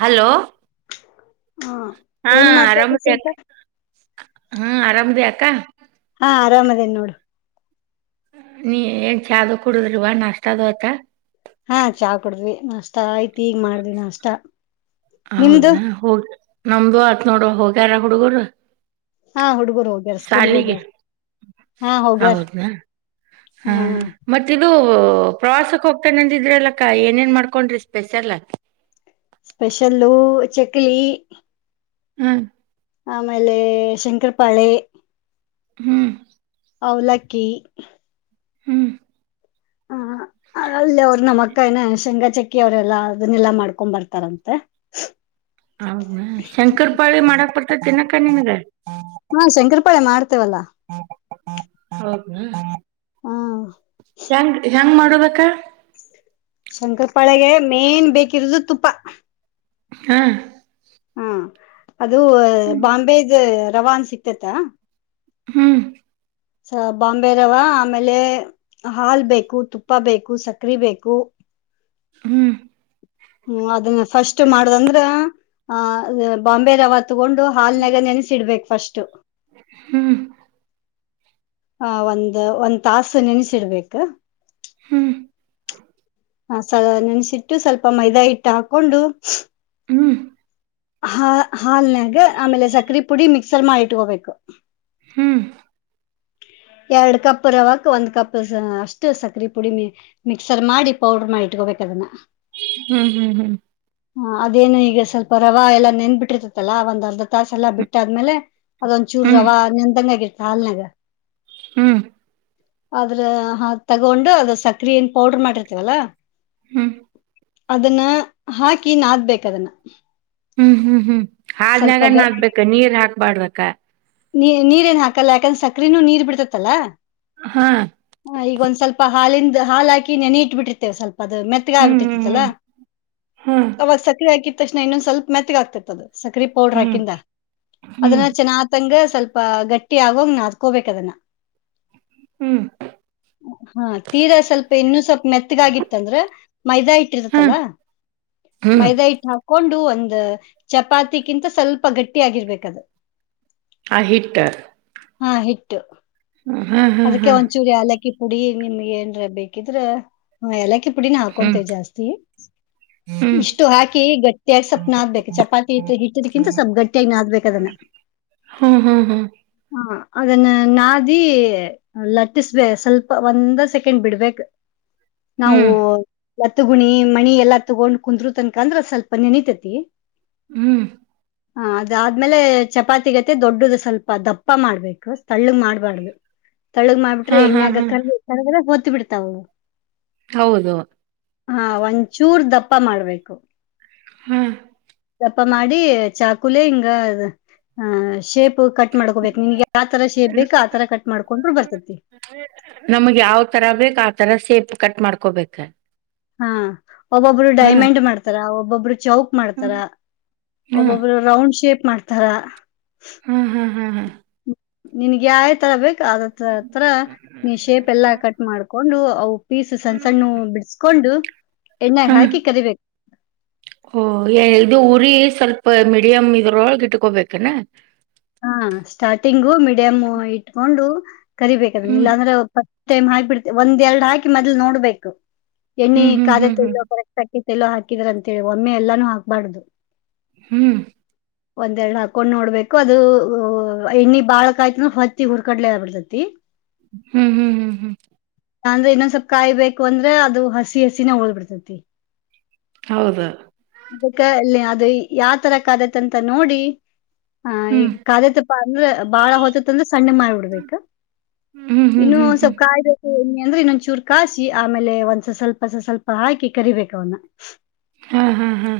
Hello. ಹ. ಹಾ ಆರಾಮದ ಆಗ್ ಹಾ ಆರಾಮದ ಆಗ್ತ. ಕಾ. ಹಾ ಆರಾಮ್ದೇನ್ ನೋಡು. ನೀ ಏನ್ ಚಾದ ಕುಡುದ್ರಿವಾ ನ ಅಷ್ಟ ಅದು್ ಆಯ್ತಾ. ಹಾ ಚಾ ಕುಡುದ್ವಿ ಮಷ್ಟ ಆಯ್ತ. ಹೀಗ ಮಾಡ್ದ್ವೀ ನಾಷ್ಟ ನಿಮ್ದು ಹೌದಾ ಹೋಗ. ನಮ್ದು ಆತ್ ನೋಡು ಹೋಗ್ಯಾರ ಹುಡುಗರು. ಹಾ ಹುಡುಗರು ಹೋಗ್ಯಾರ ಸ್ಕೂಲಿಗ್ ಶಾಲಿಗೆ ಹೋಗ್ಯಾರ ಹಾ ಹೋಗ್ಯಾರ ಹೌದನಾ ಹಾ ಮತ್ತಿದದು. ಪ್ರವಾಸಕ್ ಹೋಗ್ತಾನಂದಿದ್ರ ಅಲ್ಲಕ್ಕ ಏನೇನ್ ಮಾಡ್ಕೊಂಡ್ರಿ ಸ್ಪೆಷಲ್. ಸ್ಪೆಷಲ್ಲೂ ಚಕ್ಲಿ ಹ್ಮ್ ಆಮೇಲೆ ಶಂಕರ ಪಾಳೆ ಹ್ಮ್. ಅವಲಕ್ಕಿ. ಹ್ಮ್. ಅಲ್ಲ ಅವ ನಮಕ್ಕಾಯನೆ ಶಂಗಾ ಚ. ಕಿ ಅವರೆಲ್ಲಾ ಅದನ್ನೆಲ್ಲಾ ಮಾಡ್ಕೊ್ ಬರ್ತಾರಂತೆ. ಹೌದ ಶಂಕರ್ ಪಾಳಿ ಮಾಡಕ್ ಬರ್ತ ಮತ್ತ ತಿನ್ನಕ್ಕ ನಿಮ ಇದೆ ಹಾ ಶಂಕರಪಾಳೆ ಮಾಡ್ತ ವಲ್ಲ ಹ ಹ ಹ ಹಾ ಹೆಂಗ್ ಹೆಂಗ್ ಮಾಡ ನಡ್ಬೇಕ ಶಂಕರ ಪಾಳೆಗೆ ಮೇನ್ ಬೇಕಿರೋದು ತುಪ್ಪ ಹಾ ಹಾ ಅದು ಹ್ಮ್ ಬಾಂಬೆದು. ರವನ್ ಸಿಗ್ತತ. ಹ್ಮ್. ಬಾಂಬೆ ರವ ಆಮೇಲೆ ಹಾಲ್ ಬೇಕು ತುಪ್ಪ ಬೇಕು ಸಕ್ರೆ ಬೇಕು. ಹ್ಮ್. ಹ್ಮ ಅದನ್ನ ಫಸ್ಟ್ ಮಾಡದಂದ್ರ ಆ ಬಾಂಬೆ ರವ. ತಗೊಂಡು ಹಾಲ್ನಾಗ ನೆನಸಿಡ್ಬೇಕು. ಫಸ್ಟ್ ಹ್ಮ್ ಹ ಒಂದ್ ಒಂದ್ ತಾಸು ನೆನ್ಸಿಡ್ಬೇಕು ಹ್ಮ್ ಹ ಸ ನೆನ್ಸಿಟ್ಟು ಸ್ವಲ್ಪ ಮೈದಾ ಇಟ್ಟು ಹಾಕೊಂಡು ಹ್ಮ್ ಹಾ ಹಾಲ್ನ್ಯಾಗ ಆಮೇಲೆ ಸಕ್ರೆ ಪುಡಿ ಮಿಕ್ಸರ್ ಮಾಡಿ ಇಟ್ಕೋಬೇಕು ಹ್ಮ್ ಹ್ಮ್ ಎರಡ್ ಕಪ್ ರವಕ್ ಒಂದ್ ಕಪ್ ಅಷ್ಟು ಸಕರೆೆ ಪುಡಿ ಮ ಮಿಕ್ಸರ್ ಮಾಡಿ ಪೌಡ್ರ ಮಾಡಿ ಇಟ್ಕೋಬೇಕ ಅದನ್ನ. ಹ್ಮ್ ಹ್ಮ್ ಹ್ಮ್. ಹ ಅದೇನು ಈಗ ಸ್ವಲ್ಪ ರವೆ ಎಲ್ಲ ನೆಂದ ಬಿಿಟ್ಟಿರ್ತತಲ್ಲ ಒಂದ್ ಅರ್ಧ. ತಾಸ ಎಲ್ಲ ಬಿಟ್ಟಾದ್ಮೇಲೆ ಅದೊಂದ ಚೂರು ಹ್ಮ್ ರವ ನೆಂದಂಗ ಆಗ ಇರ್ತ ಸಾಲ್ನೆಗ ಹ್ಮ್ ಆದ್ರ ತಗೊಂಡು ಅದ ಸಕ್ರ ಏನ್ ಪೌಡ್ರ ಮಾಡಿರ್ತೇವಲ್ಲಾ ಹ್ಮ್ ಅದನ್ನ ಹಾಕಿ ನಾದ್ಬೇಕದನ್ನ ಹ್ಮ್ ಹ್ಮ್ ಹ್ಮ್ ಆದ್ನಾಗನ್ದಬೇಕ ನೀರ್ ಹಾಕ್ಬಾರ್ದ ನೀ ನೀರ್ ಏನ್ ಹಾಕಲ್ಲ ಯಾಕಂದ್ರೆ ಸಕ್ರನೂ ನೀರ್ ಬಿಡ್ತತ್ತಲ್ಲಾ ಹಾ ಹ ಈಗ ಒಂದ್ ಸ್ವಲ್ಪ ಹಾಲಿಂದ ಹಾಲ ಹಾಕಿ ನೆನೆ ಇಟ್ಟಬಿರ್ತವೆ ಸ್ವಲ್ಪ ಅದು ಮೆತ್ತಗೆ ಹ್ಮ್ ಆಗ್ಬಿಟ್ಟಿರ್ತದಲ ಹ್ಮ್ ಹ್ಮ್ ಅವಾಗ ಸಕ್ಕರೆ ಹಾಕಿ ತಕ್ಷಣ ಇನ್ನೊಂದು ಸ್ವಲ್ ಮತ್ತಗಾಗಗ್ತಿರ್ತದೆ ಸಕ್ರೆ ಪೌಡ್ರ ಹ್ಮ್ ಹಾಕಿಂದ ಹ್ಮ್ ಅದನ್ನ ಚೆನ್ನ ಂಗ ಸ್ವಲ್ಪ ಗಟ್ಟಿ ಆಗಂಗ ನ ಅದಕೋಬೇಕದನ್ನ ಹ್ಮ್ ಹಾ ತೀರಾ ಸ್ವಲ್ಪ ಇನ್ನು ಸ್ವಲ್ಪ ಮೆತ್ತಗಾಗಿತ್ತ ಅಂದ್ರ ಮೈದಾ ಇಟ್ಟ ಹ್ಮ್ ಇರ್ತತ್ತಲ್ಲ ಹ್ಮ್ ಹ್ಮ್ ಮೈದಾ ಇಟ್ಟು ಹಾಕೊಂಡು ಒಂದು ಚಪಾತಿಗಿಂತ ಸ್ವಲ್ಪ ಗಟ್ಟಿ ಆಗಿರ್ಬೇಕದು ಆಹಿಟ್ಟ ಹಾ ಹಿಟ್ಟು ಅದಕ್ಕೆ ಹಾ ಒಂಚೂರಿಯ ಅಲ್ಲ ಿ ಪುಡಿ ನಿಮ್ಗೆ ಏನ್ ಬೇಕಿದ್ರ ಎಲ್ಲಕ್ಕಿ ಪುಡಿನ ಹ್ಮ್ ಹಾಕೊಂತೇವಿ ಜಾಸ್ತಿ ಹ್ಮ್ ಇಷ್ಟು ಹಾಕಿ ಗಟ್ಟಿಯಾಗಿ ಸ್ವಪ್ ನಾದಬೇಕು ಚಪಾತಿ ಇಟ್ಟದಕಿಂತ ಸ್ವಲ್ಪ್ ಗಟ್ಟಿಯಾಗಿ ನಾದಬೇಕು ಅದನ್ನ ಹ್ಮ್ ಹ್ಮ್ ಹ್ಮ್ ಹ ಅದನ್ನು ನಾದಿ ಲಟ್ಟಿಸ್ಬೇ ಸ್ವಲ್ಪ ಒಂದ ಸೆಕೆಂಡ್ ಬಿಡ್ಬಕ್ ನಾವು ಹ್ಮ್ ಲತ್ತ ಗುಣಿ ಮಣಿ ಎಲ್ಲಾ ತಗೊಂಡ್ ಕುಂದರು ತನ್ಕಂದ್ರ ಸ್ವಲ್ಪ ನೆನತತಿ ಹ್ಮ್ ಹ ಅದಾದ್ಮೇಲೆ ಚಪಾತಿಗತಿ ದೊಡ್ಡದು ಸ್ವಲ್ಪ ದಪ್ಪ ಮಾಡ್ಬೇಕು ತಳ್ಳಗ್ ಮಾಡ್ಬಾರ್ದು ತಳಗ್ ಮಾಡಿಬಿಟ್ರ ಹಾ ಹಾ ಎಣ್ಣ ಹಾ ಆಗಕ ಕುತ್ತು ಬಿಿಡತಾವ. ಹೌದು. ಹಾ ಒಂಚೂರ್ ದಪ್ಪ ಮಾಡ್ಬೇಕು. ಹೂ. ದಪ್ಪ ಮಾಡಿ ಚಾಕುಲೆ ಹಿಂಗ ಶೇಪ್ ಕಟ್ಟ. ಕ ಮಾಡ್ಕೋಬೇಕು ನಿನ್ಗೆ ಯತರ ಶೇಪ್ ಬೇಕು ಆತರ ಕಟ್ ಮಾಡ್ಕೊಂಡ್ರು ಬರ್ತತಿ. ನಮಗ್ ಯಾವ ತರ ಬೇಕ್ ಆ ತರ ಸೇಪ್ ಕಟ್ ಮಾಡ್ಕೊಬೇಕ. ಹಾ ಒಬ್ಬೊಬ್ರು ಡೈಮಂಡ್ ಮಾಡ್ತಾರ ಒಬ್ಬೊಬ್ಬರು ಚೌಕ್ ಮಾಡ್ತಾರ ಹ್ಮ್ ಹ್ಮ್ ಒಬ್ಬೊಬ್ರು ರೌಂಡ್ ಶೇಪ್ ಮಾಡ್ತಾರೆ. ಈ ತರ. ಹ್ಮ್ ಹ್ಮ್ ಹ್ಮ್ ಹ್ಮ್. ನಿನ್ಗೆ ಯಾವ ತರ ಬೇಕು. ಅದತ್ರ ನೀ ಶೇಪ್ ಎಲ್ಲಾ ಕಟ್ ಮಾಡ್ಕ. ಹೊಂಡು. ಪೀಸು ಸಣ್ಣ ಸಣ್ಣು ಬಿಡಿಸಕೊಂಡು. ಹಾ ಓ ಇದು ಉರಿ. ಸ್ವಲ್ಪ ಮೀಡಿಯಂ್ ಇದ್ರೊಳಗೆ ಇಟ್ಕೋಬೇಕನೆ. ಹಾ ಸ್ಟಾರ್ಟಿಂಗು ಮಿಡಿಯಮ್ ಇಟ್ಕೊಂಡು. ಕರಿಬೇಕದ ಹ್ಮ್ ಇಲ್ಲಾಂದ್ರೆ. ಟೈಮ್ ಹಾಕ್ಿಬಿಡ್ತೆೆಂದ ಎರಡ್ ಹಾಕಿ ಮೊ್ಲು ನೋಡ್ಬೇಕು. ಎಣ್ಣೆ ಹ್ಮ್ ಹ್ಮ್ ಕಾದ ಹ್ಮ್ ತ ಹ್ಮ್ ಎಲ್ಲೋ ಕರೆಕ್ಟ್ಾಕಿ. ಎಲ್ಲೋ ಹಾಕಿದ್ರ ಅಂತೇಳಿ ಒಮ್ಮೆ ಎಲ್ಲಾನು ಹಾಕ್ಬಾರ್ದು. ಹ್ಮ್. ಒಂದ್ ಎರಡ್ ಹಾಕೊಂಡ್ ನೋಡ್ಬೇಕು. ಅದು್ ಎಣ್ಣಿ ಬಾಳಕಾಯ್ತನ ಹೊತ್ತಿ ಹುರ್ಕಡ್ಲೆ ಆಬಡ್ತತಿ. ಹ್ಮ್ ಹ್ಮ್ ಹ್ಮ್ ಹ್ಮ್. ಅಂದ್ರೆ ಇನ್ನೊಂದ್ ಸ್ವಪ್ ಕಾಯಿ ಬೇಕು ಅಂದ್ರೆ ಅದು ಹಸಿ ಹಸಿನ ಓದಬಿಡ್ತತಿ. ಹೌದು. ಅದಕ್ಕೆ ಇಲ್ಲಿ ಅದು ಯಾವ ತರಕ್ಾದತ್ ಅಂತ ನೋಡಿ. ಹ ಹ್ಮ್ ಈಗ ಕಾದೆ ತುಪ್ಪ ಅಂದ್ರ ಬಾಳ ಹೊತತ್ ಅಂದ್ರೆ ಸಣ್ಣ ಮ ಬಿಡ್ಬೇಕು ಹ್ಮ್ ಹ್ಮ್ ಇನ್ನು ಹ್ಮ್ ಒಂದ್ ಹ್ಮ್ ಸ್ವಲ್ಪ ಕಾಯ್ದ. ಅಂದ್ರೆ ಇನ್ನೊಂದ್ಚೂರ್ ಕಾಯಾಸಿ ಆಮೇಲೆ ಒಂದ್ಸ ಸ್ವಲ್ಪಸ ಸ್ವಲ್ಪ ಹಾಕಿ ಕರಿಬೇಕ ಅವನ್ನ. ಹಾ ಹಾ ಹಾ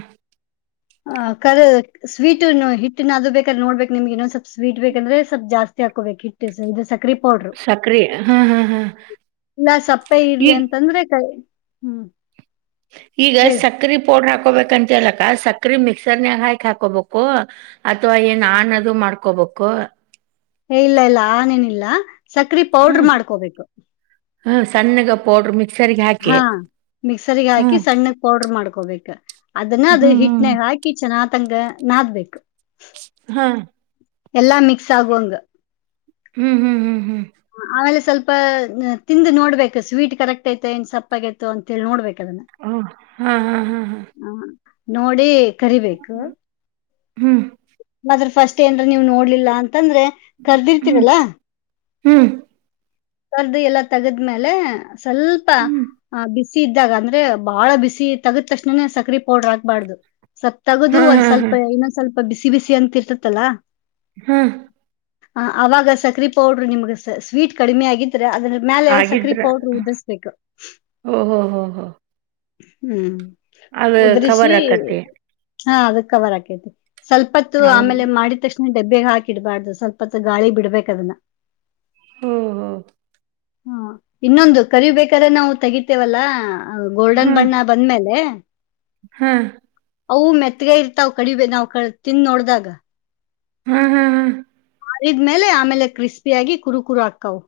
ಹ ಕರೆ. ಸ್ವೀಟ ಹಿಟ್ಟಿನ ಅದು ಬೇಕು. ನೋಡ್ಬೇಕಮ್ಗೆನ್ನೊ ಸ್ವಲ್ ಸ್ವೀಟ್ ಬೇಕಂದ್ರೆ ಸ್ಲ್ಪ್ ಜಸ್ ಹಾಕಬೇಕಕ್ ಟ್. ಇದು ಸಕ್ರೆ ಪೌಡ್ರು ಸಕ್ರಿ ಹಾ ಹಾ ಹಾ ಇಲ್ಲ ಸಪ್ಪೆ ಇಡ್ಲಿ ಈಗ್ ಅಂತಂದ್ರೆ ಕಾಯ. ಹ್ಮ್. ಈಗ ಹೇಳು ಸಕ್ಕ್ರೆ ಪೋರ್ ಹಾಕೋಬೇಕಂತಲ್ಲ. ಸಕ್ರಿ ಮಿಕ್ಸರ್ ನ್ಯಾಗ ಹಾಕೀ ಹಾಕೋಬೇಕು ಅಥವಾ ಏನ್ ಆನ ಅದು ಮಾಡ್ಕೋಬೇಕು. ಏ ಇಲ್ಲ ಇಲ್ಲ ಆನ್ ಏನ್ನಿಲ್ಲ. ಸಕ್ರಿ ಪೌಡರ್ ಮಾಡ್ಕೋಬೇಕು. ಹ ಸಣ್ಣಗ ಪಡ್ರ ಮಿಕ್ಸ್. ಹಾ ಮಿಕ್ಸರ್ ಹಾಕಿ ಸಣ್ಣ ಪೌಡರ್ ಮಾಡ್ಕೊ. ಕೊಬೇಕ. ಅದನ್ನ ಅದು ಹ್ಮ್ ಹ್ಮ್ ಹಿಟ್ನಾಗ ಹಾಕಿ ಚೆನ್ನಾಗಿ. ತಂಗ ನಾದ್ಬೇಕು. ಹಾ ಎಲ್ಲಾ ಮಿಕ್ಸ್ ಆಗುವಂಗ. ಹ್ಮ್ ಹ್ಮ್ ಹ್ಮ್ ಹ್ಮ್ ಆಮೇಲೆ. ಸ್ವಲ್ಪ ತಿಂದು ನೋಡ್ಬೇಕು ಸ್ವೀಟ್ ಕರೆಕ್ಟ್ ಐತಿ ಏನ್ ಸಪ್ಪ ಆಗೈತ ಅಂತ ಹೇಳಿ ನೋಡ್ಬೇಕು. ಅದನ್ನ ಓ ಹಾ ಹಾ ಹಾ ಹಾ. ಆ, ನೋಡಿ. ಕರಿಬೇಕು. ಹ್ಮ್ ಆದ್ರ ಫಸ್ಟ್ ಏನ್ರ ನೀವು ನೋಡ್ಲಿಲ್ಲ ಅಂದ್ರ. ಅಂತಂದ್ರೆ ಹ್ಮ್ ಕರ್ದಿರ್ತೀರಲ್ಲ ಹ್ಮ್. ಕರ್ದು ಎಲ್ಲಾ ತಗದ್ಮೇಲೆ. ಸ್ವಲ್ಪ ಹ್ಮ್ ಆ ಬಿಸಿ ಬಿಸಿ ಇದ್ದಾಗ ಅಂದ್ರೆ ಬಾಳ ಬಿಸಿ ತಗ್ದ ತಕ್ಷಣನೇ ಸಕ್ರಿ ಪೌಡರ್ ಹಾಕ್ಬಾರ್ದು. ಸ್ವಪ್ ತಗೋದು ಹಾ ಹಾ ಒಂದ್ ಸ್ವಲ್ಪ ಹಾ ಇನ್ನೊಂದ್ ಸ್ವಲ್ಪ. ಬಿಸಿ ಬಿಸಿ ಅಂತ ಇರ್ತತಲ್ಲಾ. ಹ್ಮ ಹ ಅವಾಗ ಸಕ್ರಿ ಪೌಡ್ರ ನಿಮ್ಗೆ ಸ್ವೀಟ್. ಕಡಿಮೆ ಆಗೆತಿ. ಅದ್ರ ಮೇಲೆ ಸಕ್ರಿ ಆಗಿದ್ರ ಪೌಡ್ರ ಉದ್ರಸಬೇಕ್. ಓಹೋ ಹೋ ಹೋ ಹ್ಮ್ ಅದು ಉದ್ರಿಸಿ ಕವರ್ ಆಕಟ್ಟೆ. ಹಾ ಅದ ಕವರ್ ಆಕೈತಿ. ಸ್ವಲ್ಪತ್ತು ಹೌದು ಆಮೇಲೆ ಮಾಡಿದಷ್ಟ. ಡಬ್ಬ್ಯಾಗ ಹಾಕಿಡ್ಬಾರ್ದು ಸ್ವಲ್ಪತ್ತು ಗಾಳಿಗ ಬಿಡ್ಬೇಕ ಅದನ್ನ. ಹ್ಮ್ ಹ್ಮ್. ಹ್ಮ ಇನ್ನೊಂದು ಕರಿಬೇಕಾದ್ರೆ ನಾವು ತೆಗಿತೇವಲ್ಲಾ. ಹೌದು ಗೋಲ್ಡನ್ ಹಾ ಬಣ್ಣ ಬಂದ್ಮೇಲೆ ಹಾ ಅವು ಮೆತ್ತಗೆ ಇರ್ತಾವ್ ಕಡಿ ನಾವ್ ಕ ತಿಂದ ನೋಡ್ದಾಗ ಹ್ಮ ಹುಂ ಹಾ ಕಳಿದ್ಮೇಲೆ ಆಮೇಲೆ ಕ್ರಿಸ್ಪಿಯಾಗಿ ಕುರು ಕುುರು ಹಾಕ್ಕವು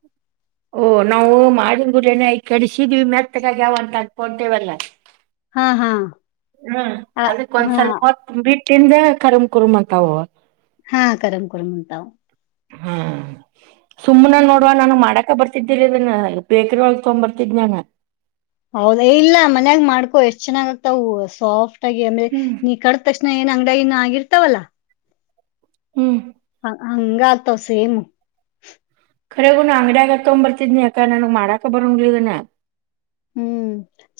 ಓಹ ನಾವು ಮಾಡಿದ್ ಗುಡನಲೆ ಕಡಿಸಿದೀವಿ ಮೆತ್ತಗಾಗ ಯಾವ ಅಂತ ಅನ್ಕೊಂತೇವಲ್ಲ ಹಾ ಹಾ ಹ್ಮ್ ಅದಕ್ಕ ಒಂದ್ ಹಾ ಸ್ವಲ್ಪ ಹೊತ್ತು ಬಿಟ್ಟ ತಿಂದ ಕರಂ ಕುರುಂ ಅಂತವ ಅವ. ಹಾ ಕರಮ್ ಕುರಾಮ್ ಅಂತವ. ಹಾ ಸುಮ್ಮ್ನ ನೋಡುವ ನು ಮಾಡಕ್ ಯ ಬರ್ತಿದ್ದಿರಿನ್ನ ಬೇಕರಿ ಒಳಗ ಬರ್ತಿದ್ ನಾನ ಹೌದ ಇಲ್ಲ ಮನ್ಯಾಗ್ ಮಾಡ್ಕೊ ಎಷ್ಟು ಚೆನ್ನಾಗ ಆಗ್ತಾವು ಸಾಫ್ಟ್ ಹ್ಮ್ [inaudible] ಏನ್ ಅಂಗಡ ಇನ್ನು ಆಗಿರ್ತಾವಲ್ಲಾ ಹ್ಮ್ ಹ ಹಂಗಾತ ಸೇಮ ಕರೆಗುನ ಅಂಗಡಿಯಾಗತೋಗಂಡ ಬರ್ತಿದ್ನಿ ಅಕ್ಕ ನಾನು ಮಾಡಾಕ ಬರ್ಲನ ಹ್ಮ್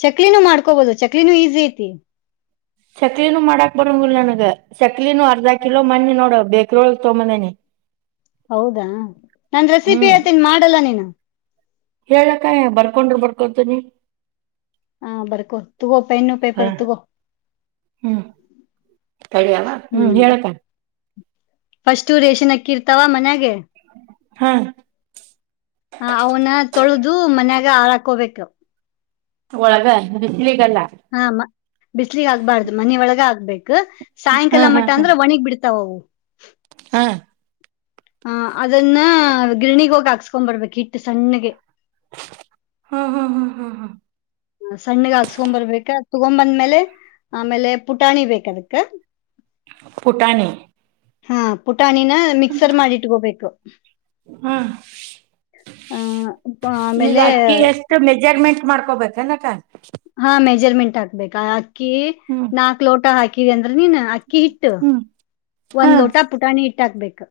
ಚಕ್ಲಿನೂ ಮಾಡ್ಕೋಬೋದು ಚಕ್ಲಿನೂ ಈಸಿ ಐತಿ ಚಕ್ಲಿನೂ ಮಾಡಕ್ ಬರಂಗಿಲ್ಲ ನ ಚಕ್ಲಿನೂ ಅರ್ಧ ಕಿಲೋ ಮಣ್ಣಿ ನೋಡ ಬೇಕ್ರೊಳಗ್ ತೊಂಬದೇನಿ ಹೌದಾ ನನ್ ರೆಸಿಪಿ ಅತೀನ್ ಮಾಡಲ್ಲ ನೀನು ಹೇಳಕ್ಕ ಬರ್ಕೊಂಡರು ಬರ್ಕೊತನಿ ಹಾ ಬರ್ಕೊ ತಗೋ ಪೆನ್ನು ಹ ಪೇಪರ್ ತಗೋ ಹ್ಮ್ ತಡಿಯವ ಹ್ಮ್ ಹೇಳಕ್ಕ ಫಸ್ಟ್ ರೇಷನ್ ತಾವ ಮನ್ಯಗೆ ಹಾ ಹ ಅವನ ತೊಳೆದು ಮನ್ಯಾಗ ಈಗ ಹಳಕಬೇಕು ಒಳಗ ಬಿಸ್ಲಿಗಲ್ಲ ಹಾ ಬಿಸ್ಲಗ್ ಆಗ್ಬಾರ್ದು ಮನ ಒಳಗ ಆಗ್ಬೇಕೇು ಹಾ ಸಾಯಂಕಾಲ ಹಾ ಮಠ ಹಾ ಅಂದ್ರ ಒಣಿಗ್ ಬಿಡ್ತಾವವು ಹ್ಮ ಹ ಅದನ್ನ ಗಿರಣಿ ಹೋಗಿ ಹಾಕ್ಸ್ಕೊಂಡ್ ಬರ್ಬೇಕು ಹಿಟ್ಟು ಸಣ್ಣಗೆ. ಹಾ ಹಾ ಹಾ ಹಾ ಹಾ ಸಣ್ಣಗ ಹಾಕ್ಸ್ಕೊಂಬರ್ ಬೇಕ ತಗೊ ಅಂದ್ಮೇಲೆ ಆಮೇಲೆ ಪುಟಾಣಿ ಬೇಕ ಅದಕ್ ಟಾನೆ ಹಾ ಪು ಪಟಾಣಿನ ಮಿಕ್ಸರ್ ಮಾಡಿಟ್ಕೋಬೇಕು ಹಾ ಆ ಆಮೇಲೆ ಮಾಡ್ಕೋಬೇಕು ಏನ ಟೈ ಹಾ ಮೇ ಮೆಜರ್ಮೆಂಟ್ ಹಾಕ್ಬೇಕಾ? ಹಾಕಿ ಹ್ಮ್ ನಾಲ್ಕ್ ಲೋಟ ಹಾಕಿ [inaudible] ನಿನ ಅಕ್ಕಿ ಹಿಟ್ಟು ಹ್ಮ್ ಹಾ ಒಂದ್ ಲೋಟ ಪುಟಾಣಿ ಇಟ್ಟ ಹಕ್ಬೇಕು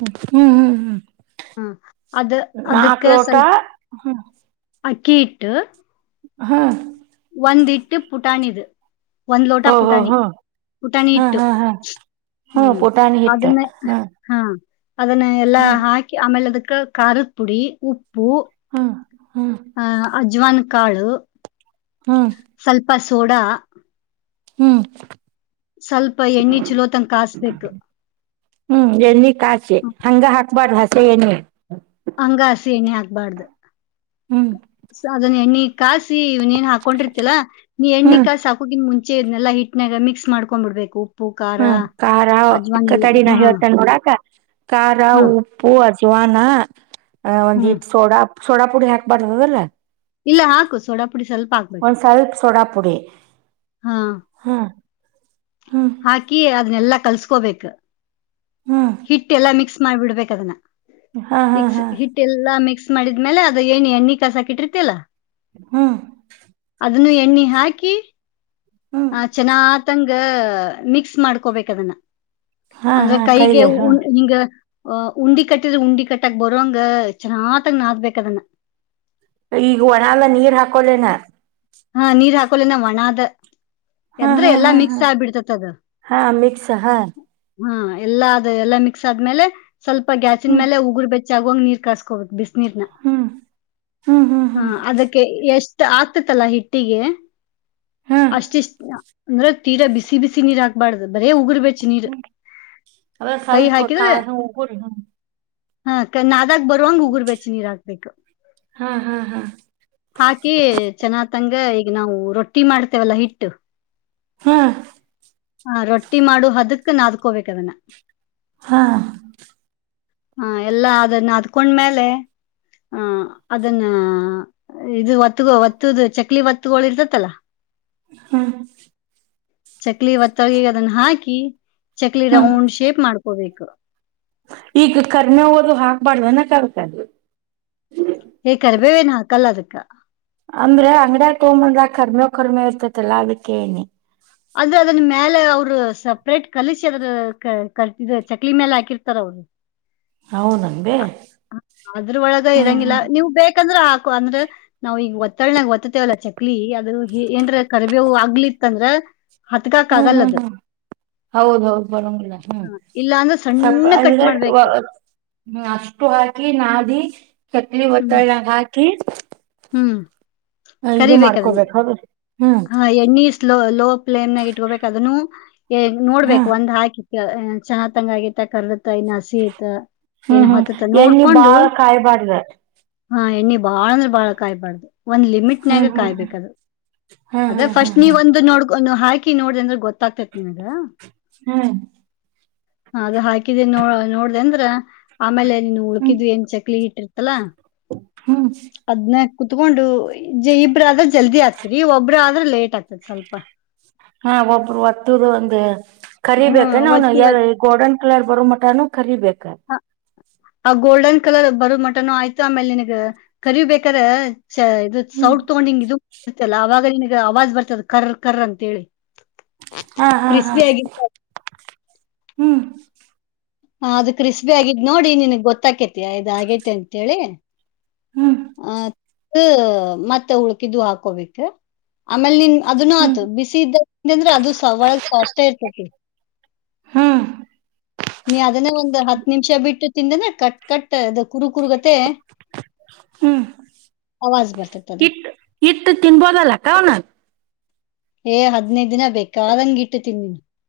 ಹ್ಮ್ ಹ್ಮ್ ಹ್ಮ್ ಹ್ಮ ನಾಲ್ಕ್ ಲೋಟಾ ಹ್ಮ ಅಕ್ಬಿಟ್ಟು ಹಾ ಬಂದಿಟ್ಟ ಪುಟಾಣಿದ. ಒಂದ್ ಲೋಟ ಹೋ ಹೋ ಪುಟಾಣಿ ಹೋ ಪುಟಾಣಿ ಹಾ ಇಟ್ಟು ಹಾ ಹಾ ಹ್ಮ್ ಪುಟಾಣಿ ಹಿಟ್ಟ ಅದನ್ನೇ ಹ್ಮ್ ಹಾ ಅದನ್ನ ಎಲ್ಲಾ ಹ್ಮ್ ಹಾಕಿ ಆಮೇಲೆ ಅದಕ್ಕೆ ಕಖಾರಕ್ ಪುಡಿ ಉಪ್ಪು ಹಾ ಹಾ ಅಜ್ವನ್ ಕಾಳು ಹ್ಮ ಪಸೋಡ ಹ್ಮ್ ಎಣ್ಣಿ ಚಲೋ ತಂಗ ಕಾಸ್ಬೇಕು ಹ್ಮ್ ಎಲ್ಲಿ ಕ ಹಂಗ ಅಖಬಾರ ಭಷೆ ಎನ ಸೀಣಿ ಆಗ್ಬಾರ್ದು. ಹ್ಮ್ ಸೊ ಅದನ ಎಣ್ಣಿ ಕಾಸಿ ನೀನ್ ಹಾಕೊಂಡಿರ್ತಿಲ್ಲಾ ನೀ ಎಣ್ಣಿ ಹ್ಮ್ ಕಾರ ಹಾಕೋಗನ್ ಮುಂದೆ ಚ ಇದದ್ನೆಲ್ಲ ಹಿಟ್ನಾಗ ಮಿಸ್ ಮಾಡಕೊಂಡ್ ಬಿಡ್ಬೇಕು. ಖಾರ ಹ್ಮ ಖಾರ ಅಜ್ವಾನ್ ಎಲ್ಲ ಕತಡಿನ ಹಾ ಹೇಳ್ತಾನ ನೋಡಾಕ ಕಾರಾ ಹಾ ಉಪ್ಪು ಅ ಶುವಾನ ಒಂದು ಇ ಹ್ಮ್ ಸೋಡಾ ಸೋಡಾ ಪುಡಿ ಹಾಕ್ಬಾರ್ದದಲ್ಲ ಇಲ್ಲ ಹಾಕು ಸೋಡಪುಡಿ ಸ್ವಲ್ಪ ಹಾಕ್ಬೇಕು ಹಾ ಹಾಗಾ ಕ ಅದನ್ನಲ್ಲಾ ಕಲ್ಸ್ಕೋಬೇಕು ಹ್ಮ್ ಹಿಟ್ಟ ಎಲ್ಲಾ ಮಿಕ್ಸ್ ಮಾಡ್ಬಿಡ್ಬೇಕು ಅದನ್ನ. ಹಾ ಹಾ ಇಕ್ಸ್ ಹಾ ಹಿಟ್ ಎಲ್ಲಾ ಮಿಕ್ಸ್ ಮಾಡಿದ್ಮೇಲೆ ಅದು ಅದು ಎಣ್ಣೆ ಏನು ಕಾಯಿಸಕ್ಕೆ ಇಟ್ಟಿರ್ತೀಯಲ್ಲ ಹ್ಮ ಅದನ್ನು ಎಣ್ಣೆ ಹಾಕಿ ಹ್ಮ್ ಆ ಚೆನಾ ತಂಗ ಮಿಕ್ಸ್ ಮಾಡ್ಕೋಬೇಕ ಅದನ್ನ ಹಾ ಅಂದ್ರೆ ಹಾ ಕೈಗೆ ಕೈಲೆ ಹಾ ಹಿಂಗ ಅ ಉಂಡಿ ಕಟ್ಟಿದ್ರೆ ಉಂಡಿ ಕಟ್ಟಕ್ ಬರಂಗ ಚೆನ್ನತಂಗ ನಾದ್ಬೇಕಕ್ ಅದನ್ನ ಈಗ ಒಣ ಎಲ್ಲ ನೀರ್ ಹಾಕಲೇನ ಹಾ ನೀರ್ ಹಾಕೋಲನ ಒಣ ಅದ ಹಾ ಹಾ ಹಾ ಹಾ ಹಾ ಅಮತ್ ಸ ಹಾ ಹಾ ಎಲ್ಲಾ ಅದು ಎಲ್ಲಾ ಮಿಕ್ಸ್ ಆದ್ಮೇಲೆ ಸ್ವಲ್ಪ ಗ್ಯಾಸಿನ ಹ್ಮ್ ಮೇಲೆ ಉಗುರು [unintelligible] ಚಗಂಗ್ ನೀರ್ ಕಸ್ಕೋಬೇಕ ಬಿಸ್ ಹ್ಮ್ ಹ್ಮ್ ಹ್ಮ್ ಹ್ಮ್ ಆತ ತಲಾ ಹಿ ಇಟ್ಟಿಗೆ ಹ್ಮ್ ಅಷ್ಟಿಷ್ಟ ಅಂದ್ರೆ ತೀರಾ ಬಿಸಿ ಬಿಸಿ ನೀರು ಹಾಕ್ಬಾರ್ದು ಬರೇ ಉಗರು ಬಿಟ್ಟ ಹ್ಮ್ ಅದೇ ಸ್ವಲ್ಪ ಹಾಕಿದ್ರ ಕಾಯ ಹ ಉಗು ಹ್ಮ ಹಾ ನ ಬರುವಂಗ ಉಗುರು ಬೆಚ್ಚ ನೀರ್ ಹಾಕ್ಬೇಕು ಹಾ ಹಾ ಹಾ ಹಾಕಿ ಚೆನ್ನಾಗ ಹಂಗ ಈಗ ನಾವು ರೊಟ್ಟಿ ಮಾಡ್ತೇವಲ್ಲಾ ಹಿಟ್ಟು ಹಾ ಹ ರೊಟ್ಟಿ ಮಾಡು ಹದಕ್ಕ ನದ್ಕೋಬೇಕ ಅದನ್ನ ಹಾ ಹ ಎಲ್ಲಾ ಅದನ್ನ ಅದಕೊಂಡ್ಮೇಲೆ ಆಹ ಅದನ್ನ ಇದು ಒತ್ತಗ ಒತ್ತುದು ಚಕ್ ಮಕ್ಲಿ ಒತ್ಗಳು ಇರ್ತತಲ್ಲಾ ಹ್ಮ ಚಕ್ಲಿ ಒತ್ತೊಳ್ಗ ಅದನ್ನ ಹಾಕಿ ಚಕ್ಲಿ ಹ್ಮ್ ರೌಂಡ್ ಶೇಪ್ ಮಾಡ್ಕೋಬೇಕು. [inaudible] ಈಗ ಕರ್ಮೆ ಹಓದು ಹಾಕ್ಬಾರಡ್ದ ಅಕ್ಕ ಅದಕ್ ಹಕ ವಿವ ಏನ ಹಾಕಲ್ಲಾ ಅದಕ್ ಅಂದ್ರೆ ಅಂಗಡಿಯಾಗ ತೊಗೊಂಬಂದಾಗ ಕರ್ಮೆ ಕರ್ಮೆ ಇರ್ತತಲ್ಲಾ ಅದಕ್ಕೆ ಕೇಳಿದನಿ ಅಂದ್ರೆ ಅದನ್ ಮೇಲೆ ಅವರು ಸಪ್ರೇಟ್ ಕಲಿಸಿಿ ಅದ್ರ ಕರ್ತಿದ ಚಕ್ಲಿ ಮೇಲೆ ಹಾಕಿರ್ತಾರ ಅವರು ಹೌದನ್ಬೆ ಅ್ರ ಒಳಗ ಹ್ಮ್ ಇರಂಗಿಲ್ಲ ಹ್ಮ್ ನೀವು್ ಬೇಕಂದ್ರೆ ಆ ಅಂದ್ರ ನಾವ್ ಈಗ ಒತ್ತಳ್ನಾಗ ಒತ್ತತೇವಲ್ಲ ಚಕ್ಲಿ ಅದ್ರ ಏನ್ರ ಕರ್ಬೇ ಆಗ್ಲಿತ್ತ ಅಂದ್ರ ಹ್ಮ್ ಹ್ಮ್ ಹ್ಮ್ ಹೌದ ಹೌದು್ ಬರೋಂಗಿಲ್ಲ ಹ್ಮ್ ಇಲ್ಲ ಅಂದ್ರೆ ಸಣ್ಣ ಕಟ್ ಹ್ಮ ಮಾಡ್ಬೇಕು ಅಷ್ಟು ಹಾಕಿ ನಾದಿ. ಕರೀಮೇವು ಹ್ಮ್ ಒತ್ತಳ್ ನಾಗ ಹಾಕಿ ಹ್ಮ್ ಇದು ಕರಿಬೇಕ ಅದನ್ನ ಮಾಡ್ಕೋಬೇಕ ಹೌದುಲ ಹಾ ಎಣ್ಣಿ ಸ್ಲೋ ಲೋ ಫ್ಲೇಮ್ನಾಗ ಇಟ್ಕೋಬೇಕ್ ಅದನ್ನು ಹಾ ನೋಡ್ಬೇಕು ಒಂದ್ ಹಾಕಿ ಚಾ ತಂಗ ಆಗತ್ತ ಕರ್ಮೆ ಇತ್ತ ಇನ್ ಹಸೀತ ಏನು ಹ್ಮ್ ಹ್ಮ್ ಹೊತ್ತತ ಎಣ್ಣಿ ನೋಡ್ಕೊಂಡು ಬಾಳ ಕಾಯ್ಬಾರ್ದ ಹಾ ಎಣ್ಣೆ ಬಾಳ ಅಂದ್ರೆ ಬಾಳ ಕಾಯ್ಬಾರ್ದು ಒಂದ್ ಲಿಮಿಟ್ನ್ಯಾಗ ಹ್ಮ್ ಹ್ಮ್ ಹ್ಮ್ ಕಾಯ್ಬೇಕದು ಹ್ಮ್ ಅದೇ ಹ್ಮ್ ಫಸ್ಟ್ ಹ್ಮ್ ಹ್ಮ್ ನೀವ್ ಒಂದು ನೋಡ್ ಹಾಕಿ ನೋಡ್ದ ಅಂದ್ರೆ ಗೊತ್ತಾ ಗೊತ್ತಾಗತ್ತತೇತಿ ನಿನ್ಗ ಹ್ಮ್ ಅದು ಹಾಕಿದ್ದೀ ನೋ ನೋಡ್ದ ಅಂದ್ರ ಆಮೇಲೆ ನೀನು ಹ್ಮ್ ಉಳಿದ್ವಿ ಏನ್ ಚಕ್ಲಿ ಇಟ್ಟರತಿ ತ್ತಲಾ ಹ್ಮ್ ಅದ್ನ್ನೇ ಕುತ್ಕೊಂಡು ಇಬ್ರ ಆದ್ರೆ ಜಲ್ದಿ ಆಗ್ತರಿ ಒಬ್ರ ಆದ್ರ ಲೇಟ್ ಆಗ್ತತಿ ಸ್ವಲ್ಪ. ಹಾ ಒಬ್ರು ಒತ್ತದ ಒಂದು ಹಾ ಕರಿಬೇಕ ನ ಒತ್ತಿ ಅವನು ಒತ್ತಿ ಯಾರ ಗೋಲ್ಡನ್ ಕಲರ್ ಬರು ಮಟ ಕರಣ ಕರಿಬೇಕು. [unintelligible] ಆ ಗೋಲ್ಡನ್ ಕಲರ್ ಬರ ಮಟನು ಆಯ್ತು ಆಮೇಲೆ ನಿನ್ಗ ಕರಿ ಬೇಕಾರ ಚ ಇದು ಹ್ಮ್ ಸೌಡ್ ತೊಗೊಂಡಿಂಗ ಇದು ಇರ್ತಲ್ಲ ಆವಾಗ ನಿಿನಗೆ ಅವಾಜ್ ಬರ್ತದ ಕರ ಕರ ಅಂತೇಳಿ ಹಾ ಹಾ ಹಾ ಕ್ರಿಸ್ಪಿ ಆಗಿ. ಹ್ಮ್. ಹ ಅದು ಕ್ರಿಸ್ಪಿ ಆಗಿದ್ ನೋಡಿ ನಿಿನಗ್ ಗೊತ್ತಾಕೇತಿ ಇದ ಆಗೇತಿ ಅಂತೇಳಿ. ಹ್ಮ್ ಅಹ ಮತ್ತೆ ಉಳ್ಕಿದ್ದು ಹಾಕೋಬೇಕಕ್ ಆಮೇಲ್ ನಿನ್. ಅದ ನ ಹ್ಮ್ ಆತು ಬಿಸಿ ಇದ್ದ ಅಂದ್ರೆ ಅದು ಒಗ್ ಸಾಫ್ಟೇ ಇರ್ತತಿ. ಹ್ಮ್ ನ್ [unintelligible] ಅದನ ಒಂದು ಹತ್ತು ನಿಮಿಷ ಬಿಟ್ಟು ತಿಿಂದಂದ್ರೆ ಕಟ್ ಕಟ್ ಅ ಕುರು ಕುರುಗತೆ ಹ್ಮ್ ಅವಾಜ್ ಬರ್ತೈತಿ ಅದು ಇಟ್ ಇಟ್ಟು ತಿನ್ಬೋದಲ್ಲ ಕ ಅವನಾಗ ಏ ಹದ್ನೈದ ದಿನ ಬೇಕ ಆದಂಗ ಇಟ್ಟು ತಿಂದಿನ